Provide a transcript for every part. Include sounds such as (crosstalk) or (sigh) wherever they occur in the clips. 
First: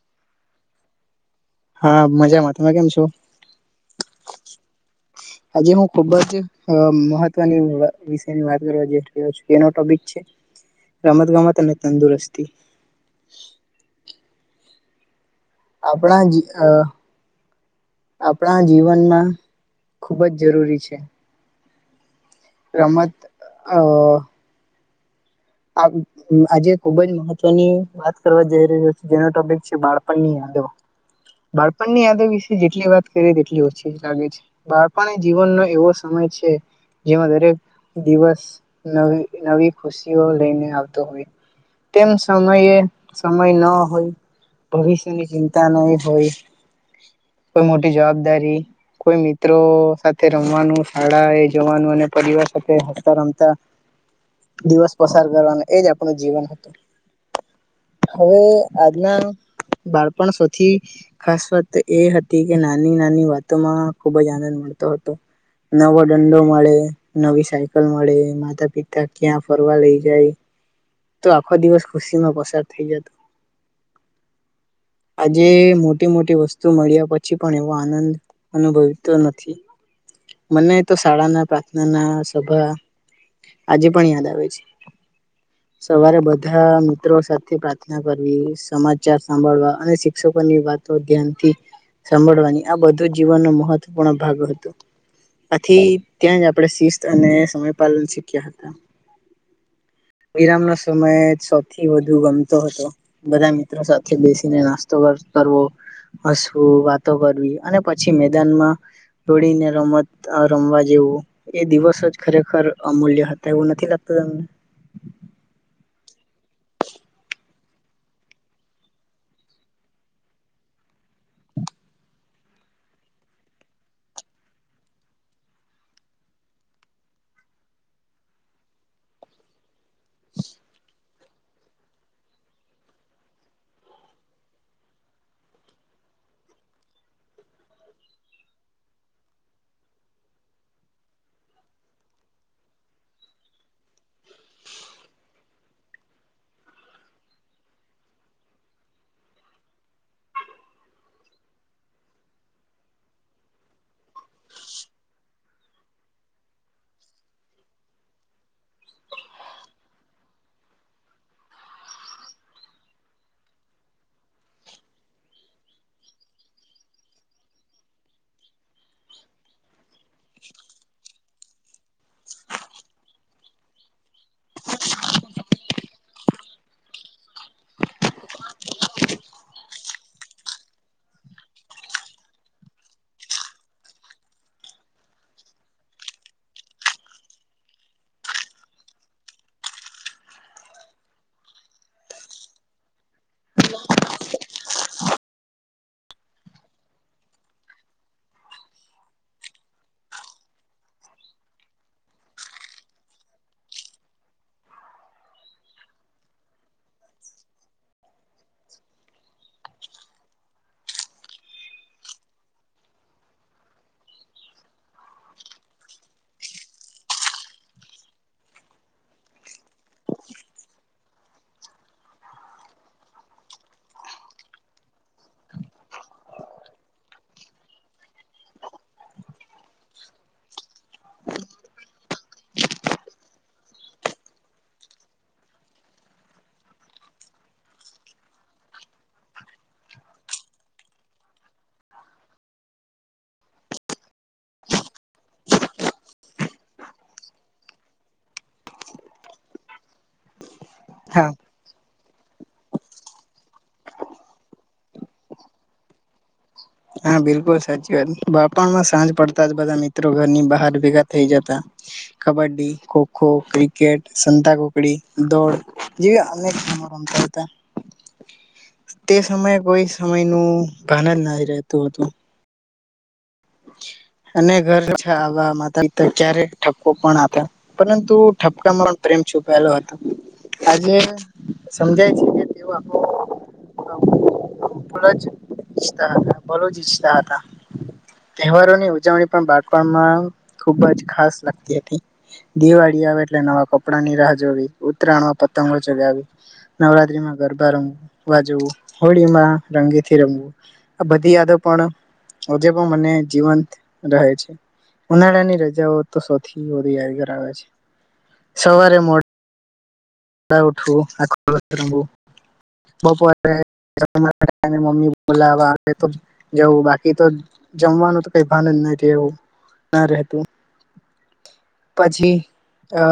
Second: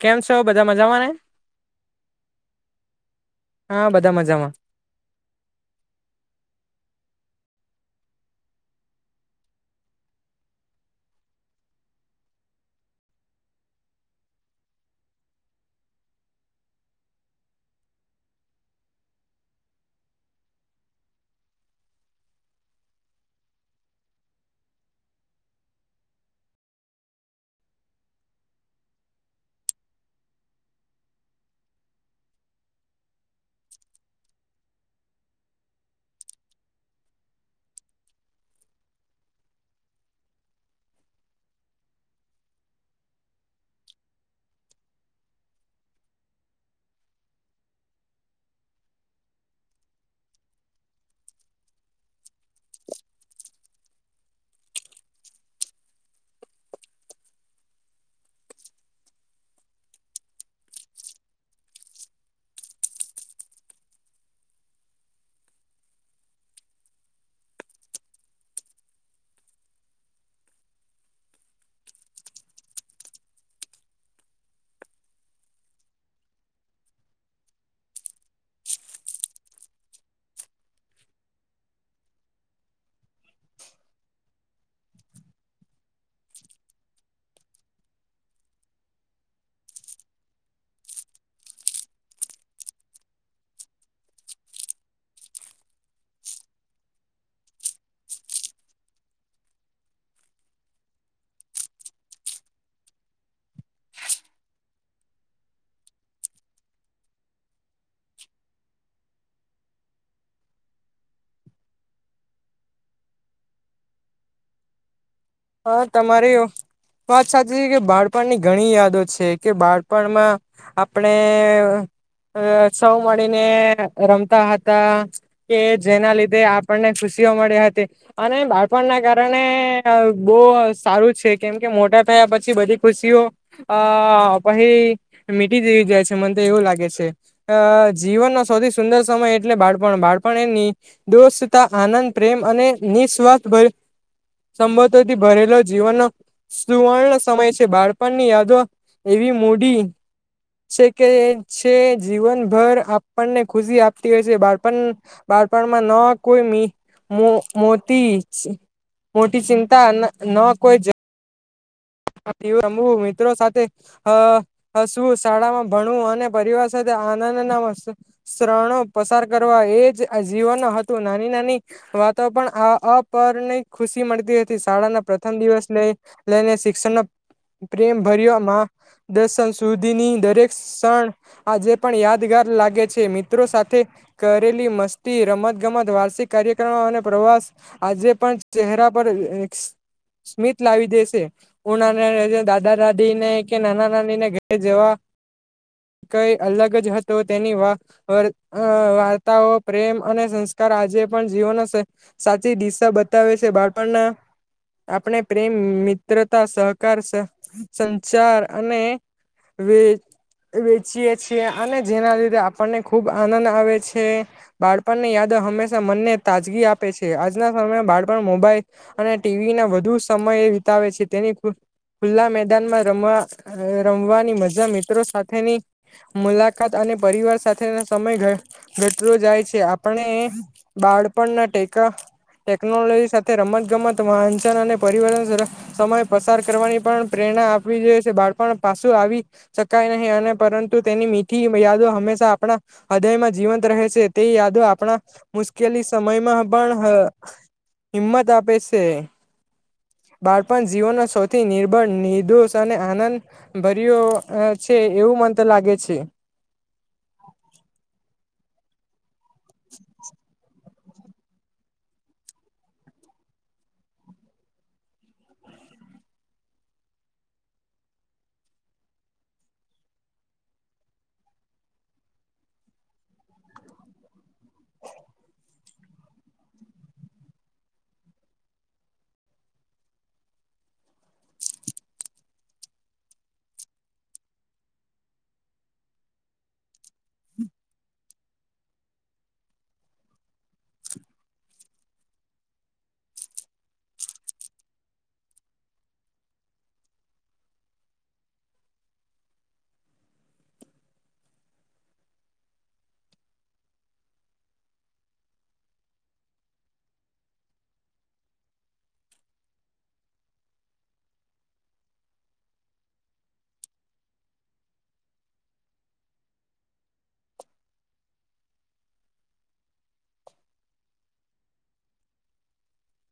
કેમ છ બધા મજામાં ને. હા મજામાં તમે કેમ છો? હા બધા મજામાં આજે હું ખુબ જ મહ ની વિષ ની વાત કરવા જઈ રહ્યો છ એનો ટોપિક છે રમત ગમત અને તંદુરસ્તી. (inaudible) આપણા જ આ આપણા જીવનમાં ખુબ જ જરૂરી છે. રમત અ આ આજે ખુબ જ મહત્વની વાત કરવા જઈ રહ્યો છે જેનો ટોપિક છે બાળપણની વધદવા બાળપણની યાદો વિશે જેટલી વાત કરીએ તેટલી ઓછી લાગે છે બાળપણ જીવનનો એવો સમય જેમાં દરેક દિવસ નવી ખુશી લઈને આવતો હોય તેમ સમયે સમય ન હોય. ભવિષ્યની ચિંતા નહી હોય કોઈ મોટી જવાબદારી કોઈ મિત્રો સાથે રમવાનું શાળા એ જવાનું અને પરિવાર સાથે હસતા રમતા દિવસ પસાર કરવાનું એજ આપણું જીવન હતું. હવે આજના બાળપણ સૌથી ખાસ વાત એ હતી કે નાની નાની વાતો માં ખુબ જ આનંદ મળ નવો દંડો મળે નવી સાયકલ મળે માતા પિતા ક્યાં ફ લઈ જાય તો આખો દિવસ ખુશી માં પસાર થઈ જતો. (inaudible) આજે મોટી મોટી વસ્તુ મળ્યા પછી પણ એવો આનંદ અનુભવતો નથી. મને તો શાળા ના પ્રાર્થના ના સભા આજે પણ યાદ આવે છે. સવારે બધા મિત્રો સાથે પ્રાર્થના કરવી સમાચાર સાંભળવા અને શિક્ષકોની વા ધ્યાનથી સાભળવાની આ બધું જીવનનો મહત્વપૂર્ણ ભાગ હતો. આથી ત્યાં જ આપણે શિસ્ત અને સમયપાલન શીખ્યા હતા. (inaudible) વિરામ ન સમયે સૌથી વધુ ગમતો હતો બધા મિત્રો સાથે બેસીને નાસ્તો કર કરવો હસવું વાતો કરવી અને પછી મેદાનમાં જોડીને રમત રમવા જેવું એ દિવસ જ ખરેખર અમૂલ્ય હતા એવું નથી લાગતું. (inaudible) હા તમારે એ વાત સાચી છે કે બાળપણની ઘણી યાદો છે કે બાળપણમાં આપણે અ સૌ મળીને રમતા હતા કે જેના લીધે આપણને ખુશી મળ્યા હતા અને બાળપણ ના કારણે બહ સારું છે. કેમ કે મોટા થયા પછી બધી ખુશીઓ અ પછ મીટી જવી જાય છે મને તો એવું લાગે છે જીવનનો સૌથી સુંદર સમય એટલે બાળપણ બાળપણ એની દોષ આનંદ પ્રેમ અને નિઃસ્વાર્થ સંબોધ થી ભરેલો જીવનનો સુવર્ણ સમય છે બાળપણની યાદો એવી મૂડી છે કે છે જીવનભર આપણને ખુશી આપતી હોય છે બાળપણ બાળપણમાં ન કોઈ મી મો મોટીજ મોટી સી તા ન ન કોઈ ઝ રમું મિત્રો સાથે હ હસવું, શાળામાં ભણવું અને પરિવાર સાથે ના નાના શ્રણો પસાર કરવા એજ જીવન હતું નાની નાની વાતો પણ અ અપહરની ખુશી મળતી હતી શાળાના પ્રથમ દિવસ લઈને શિ (inaudible) પ્રેમ ભરયો માં દર્શન સુધીની દરેક ક્ષણ આજે પણ યાદગાર લાગે છે મિત્રો સાથે કરેલી મસ્તી રમતગમત વાર્ષિક કાર્યક્રમ અને પ્રવાસ આજે પણ ચહેરા પર સ્મિત લાવી દેશે ઉણાને દાદા દાદી ને કે નાના નાની ને ઘરે જવા કઈ અલગ જ હતો તેની વાર્તાઓ પ્રેમ અને સંસ્ આજે પણ જીવનના સાચી દિશા બતાવે છે બાળપણના આપણે પ્રેમ મિત્રતા સહકાર સંચાર અને વવે વેચીએ છીએ અને જેના લીધે આપણને ખુબ આનંદ આવે છે બાળપણને યાદ હંમેશા મનને તાજગી આપે છે, આજના સમયમાં બાળપણ મોબાઈલ અને ટીવી ના વધુ સમય એ વિતાવે છે તેની ખુલ્લા મેદાનમાં રમવા રમવાની મજા મિત્રો સાથેની મુલાકાત અ ને પરિવાર સાથે સમય ઘટતો જાય છે આપણે બાળપણના ટેકા ટેકનોલોજી સાથે રમત ગમત વાંચન અને પરિવર્તન સમય પસાર કરવાની પણ પ્રેરણા આપવી જોઈ છે બાળપણ પાછું આવી શકાય નહી અને પરંતુ તેની મીઠી યાદો હંમેશા આપણા હૃદયમાં જીવંત રહે છે. તે યાદો આપણા મુશ્કેલી સમયમાં સમયમાં પણ હિંમત આપે છે બાળપણ જીવ હા. સૌથી નિર્ભળ નિ દોષ અને આનંદ ભર્યો છે એવું મને લાગે છે. હા બિલકુલ સાચી વાત બાણ પણમાં સાંજ પડતા જ બધા મિત્રો ઘરની બહાર ભેગા થઈ જતા કબડ્ડી, ખોખો ક્રિકેટ સંતાકુકડી દોડ જે અનેક (unintelligible) રમતા હતા. (inaudible) તે સમયે કોઈ સમય નું ભાન જ નથી રહેતું હતું. (inaudible) અને ઘર છે આવ માતા ક્યારે ઠપકો પણ આપે પરંતુ ઠપકામાં પણ છુપાયલો હતો આજે સમજાય છે કે તેઓ આખો (inaudible) ઈચ્છતા હતા ભલું જ ઈચ્છતા હતા. તહેવારોની ઉજવણી પણ બાણમાં ખુબ જ ખાસ લાગતી હતી દિવાળીએ એટલે નવા કપડા ની રાહ જોવી ઉત્તરાયણમાં પતંગો ચગાવી નવરાત્રીમાં ગરબા રંગવું વા જવું, હોળી માં રંગીથી રંગવું, આ બધી યાદો પણ હજે પણ મને જીવંત રહે છે. ઉનાળા ની રજાઓ તો સૌથી વધુ યાદગાર આવે છે. સવારે મોડા ઉઠવુ, આખો (unintelligible) બપોરે મમી બોલાવા આવે તો જવું બાકી તો જમવાનું તો કઈ ભાન જ નહી રહેવું ના રહેતું. પછી અ...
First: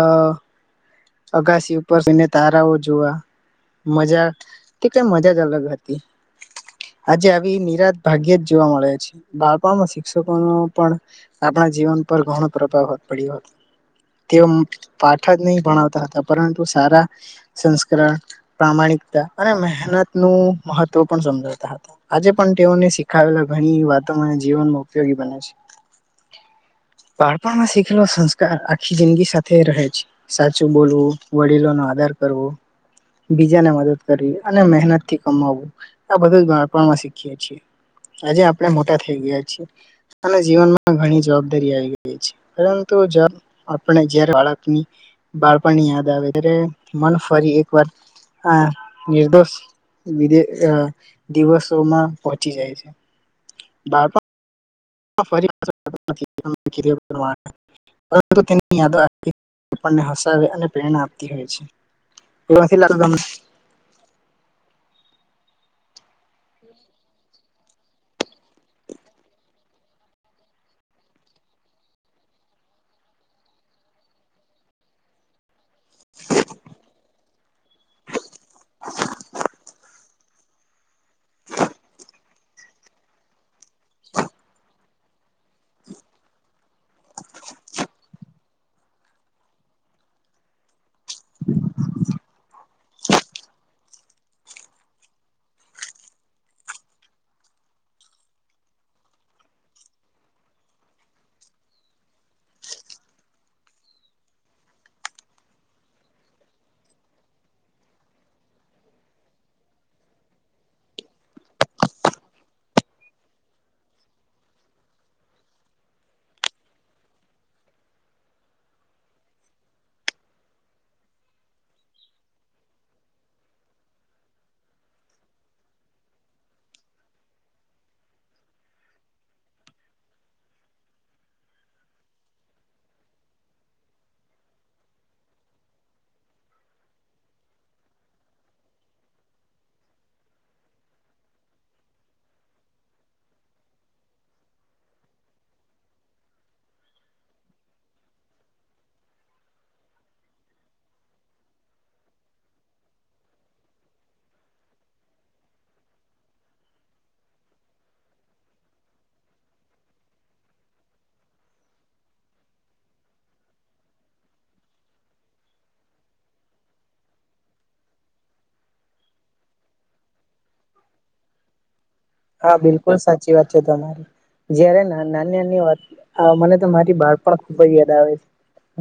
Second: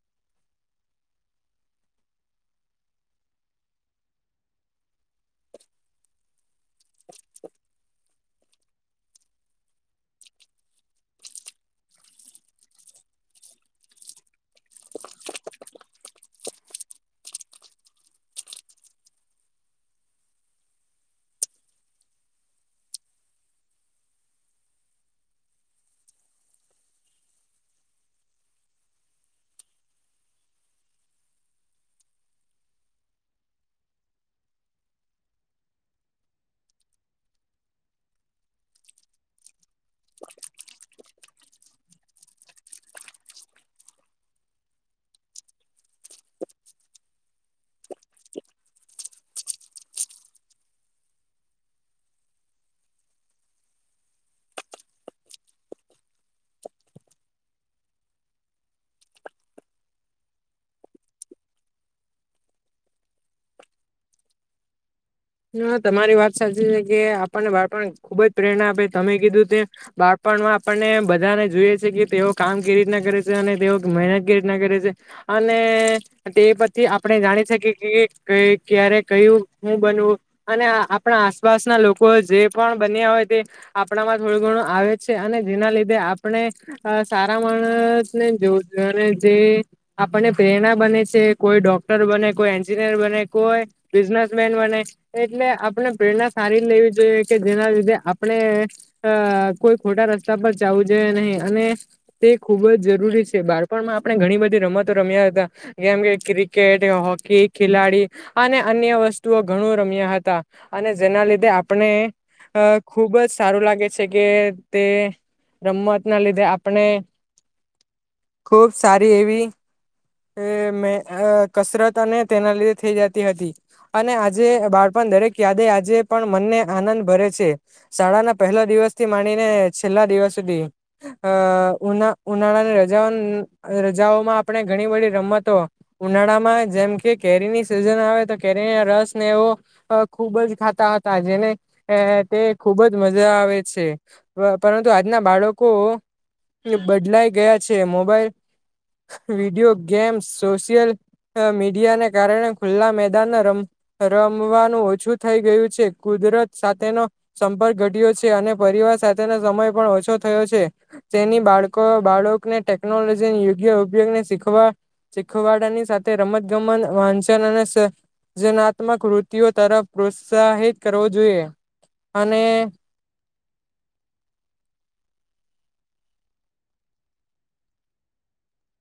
અગાસી ઉપર જઇને તારાઓ જોવા. મજા તે કઈ મજા જ અલગ હતી. આજે આવી નિરાશ ભાગ્યેજ જોવા મળે છે. બાળપમાં શિક્ષકો નુ પણ આપણા જીવન પર ઘણો પ્રભાવ પડ્યો હતો. તેઓ પાઠાજ નહી ભણાવતા હતા પરંતુ સારા સંસ્કરણ પ્રામાણિકતા અને મહેનત નું મહત્વ પણ સમજાવતા હતા. આજે પણ તેઓને શીખાવેલા ઘણી વાતો મને જીવનમાં ઉપયોગી બને છે. હા. બાળપણમાં શીખેલો સંસ્કાર આખી જિંદગી સાથે રહે છે, સા ચુ બોલવું વડીલોનો આદર કરવો બીજાને મદદ કરી અને મહેનતથી કમાવવું આ બધું જ બાળપણમાં શીખીએ છીએ આજે આપણે મોટા થઈ ગયા છીએ અને જીવનમાં ઘણી જવાબદારી આવી ગ ઈ છે પરંતુ જ આપણે જ્યારે બાળકની બાળપણની યાદ આવે ત્યારે મન ફરી એકવાર આ નિર્દોષ વિદે અ દિવસોમાં પહોચી જાય છે, બાળપ પણમા ફરી (unintelligible) પરંતુ તેની યાદો આપણને હસાવે અને પ્રેરણા આપતી હોય છે. એવાસી (unintelligible) (unintelligible) હ તમારી વાત સાચી છે કે આપણને બાળપણ ખુબ જ પ્રેરણા આપે તમે કીધું તે બાળ પણમા આપણને બધાને જોઈએ છે કે તેઓ કામ કેવી રીતના કરે છે, અને તેઓ મહેનત કેવી રીતના કરે છે. અને તે પછી આપણે જાણી શકીએ કે ક્યારે કયું શું બનવું અને આપણા આસપાસના લોકો જે પણ બન્યા હોય તે આપણામાં થોડું ઘણું આવે છે. અને જેના લીધે આપણે અ સારા માણસને જોવ અને જે આપ ણને પ્રેરણા બને છે, કોઈ ડોક્ટર બને, કોઈ એન્જિનિયર બને, કોઈ બિઝનેસમેન બને, એટલે આપણે પ્રેરણા સારી લેવી જોઈએ કે જેના લીધે આપણે અ કોઈ ખોટા રસ્તા પર જવુ જોઈએ નહીં અને તે ખુબ જ જરૂરી છે, બાળપણમાં આપણે ઘણી બધી રમતો રમ મયા હતા જેમ કે ક્રિકેટ હોકી ખેલાડી અને અન્ય વસ્તુઓ ઘણું રમ્યા હતા અને જેના લીધે આપણે અ ખુબ જ સારું લાગે છે કે તે રમત ના લીધે આપણે ખુબ સારી એવી એ મે અ કસરત અને તેના લીધે થઈ જતી હતી અને આ જે બાળપણ દરેક યાદે આજે પણ મનને આનંદ ભરે છે, શાળાના પહેલા દિવસથી માની ને છેલ્લા દિવસ સુધી અ ઉના ઉનાળાની રજા રજાઓમાં આપણે ઘણી બધી રમતો ઉનાળામાં જેમ કે કેરીની સિઝન આવે તો કેરીના રસ ને એવું અ ખૂબ જ ખાતા હતા જેને તે ખૂબ જ મજા આવે છે. પરંતુ આજના બાળકો બદલાઈ ગયા છે, મોબાઈલ વિડીયો ગેમ, સોશિયલ મીડિયાને કારણે ખુલ્લા મેદાને રમતા રમવાનું ઓછું થઈ ગયું છે, કુદરત સાથેનો સંપર્ક ઘટ્યો છે, અને પરિવાર સાથેનો સમય પણ ઓછો થયો છે, તેની બાળકો બાળકને ટેકનોલોજી યોગ્ય ઉપયોગને શીખવા શીખવાડની સાથે રમતગમત વાંચન અને સ સર્જનાત તમક વૃતિઓ તરફ પ્રોત્સાહિત કરવો જોઈએ અને હા બિલકુલ સાચી વાત છે તમારી જયારે નાની નાની વાત આ મને તો મારી બાળપણ ખુબ જ યાદ આવે છે.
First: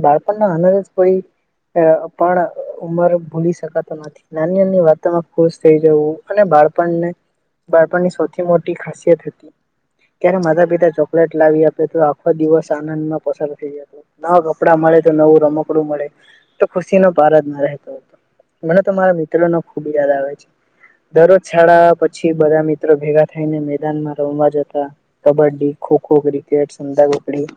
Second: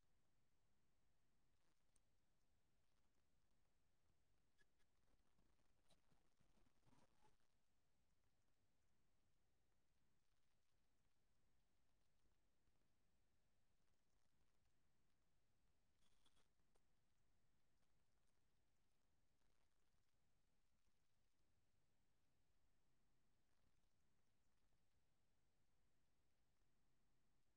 બાળપણના આનંદ જ કોઈ અ પણ ઉમર ભૂલી શકાતો નથી નાની નાની વાતોમાં ખુશ થઈ જવું અને બાળપણને બાળપણની સૌથી મોટી ખાસિયત હતી ત્યારે માતા પિતા ચોકલેટ લાવી આપે તો આખો દિવસ આનંદમાં પસાર થઈ જાતો નવા કપડા મળે તો નવું રમકડું મળે તો ખુશીનો પાર જ ન રહેતો હતો મને તો મારા મિત્રોનો ખુબ યાદ આવે છે, દરરોજ શાળા પછી બધા મિત્રો ભેગા થઈને મેદાનમાં રમવા જતા કબડ્ડી, ખોખો, ક્રિકેટ, સપતાકુકડી,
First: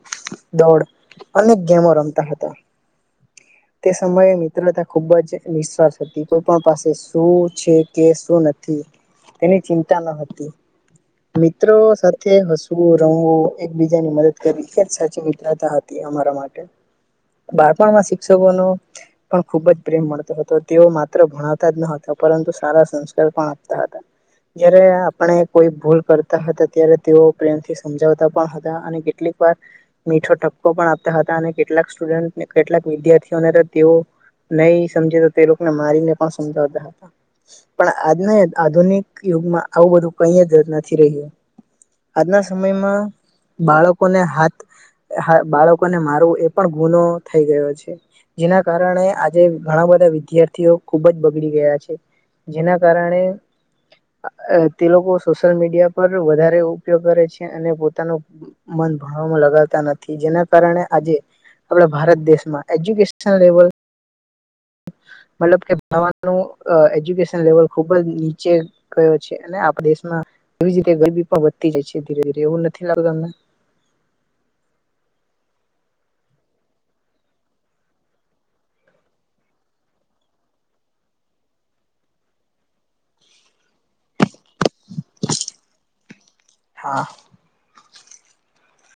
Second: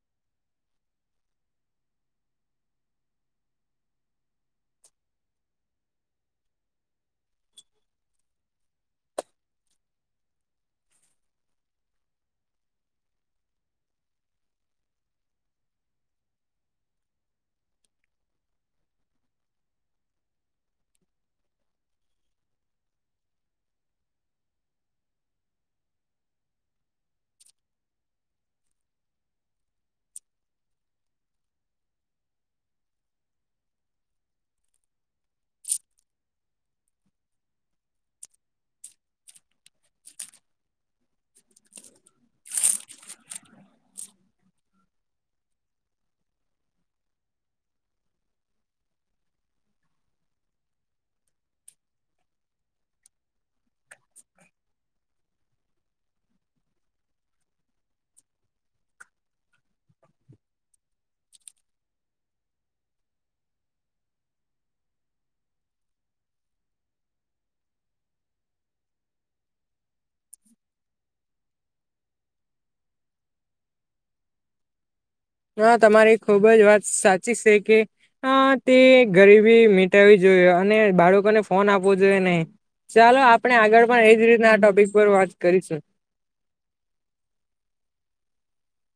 દો ડ અનેક ગેમો રમતા હતા (inaudible) તે સમયે મિત્રતા ખૂબ જ નિશ્વાસ હતી કોઈ પણ પાસે શું છે કે શું નથી તેની ચિંતા ન હતી (inaudible) મિત્રો સાથે હસવું રમવું એકબીજાની મદદ કરી એ સાચી મિત્રતા હતી અમા માટે બાળપણમાં શિક્ષકો ન પણ ખુબ જ પ્રેમ મળતો હતો તેઓ માત્ર ભણાવતા જ નતા. પરંતુ સારા સંસ્કાર પણ આપતા હતા જય્યારે આપણે કોઈ ભૂલ કરતા હતા ત્યારે તેઓ પ્રેમથી સમજાવતા પણ હતા અને કેટલીક વાર મીઠો ક્કો પણ આપતા હતા અને કેટલાક સ્ટુડન્ટ કેટલાક વિદ્યાર્થીઓને તેઓ નહી સમજ તે લોકોને મારીને પણ સમજાવતા હતા પણ આજના આધુનિક યુગમાં આવું બધું ક જ નથી રહ્યો આજના સમયમાં બાળકોને હાથ બાળકોને મારવું એ પણ ગુનો થઈ ગયો છે. જેના કારણે આજે ઘણા બધા વિદ્યાર્થીઓ ખુબ જ બગડી ગયા છે. જેના કારણે તે લોકો સોશિયલ મીડિયા પર વધારે ઉપયોગ કરે છે અને પોતાનું મન ભણવામાં લગાતા નથી જેના કારણે આજે આપણા ભારત દેશમાં એજ્યુકેશન લેવલ (inaudible) મતલબ કેવાનું એજ્યુકેશન લેવલ ખુબ જ નીચે ગયો છે અને આપ દેશમાં એવી જ રીતે ગરબી પણ વધતી જાય છે ધીરે ધીરે એવું નથી લાગત અમને (inaudible) હ તમારી ખુબ જ વાત સાચી છે કે તે ગરીબી મટાવવી જોય. અને બાળકોને ફોન આપવો જોઈએ નહી. ચાલો આપણે આગળ પણ એજ રીતના આ ટોપિક પર વાત કરીશું. હા.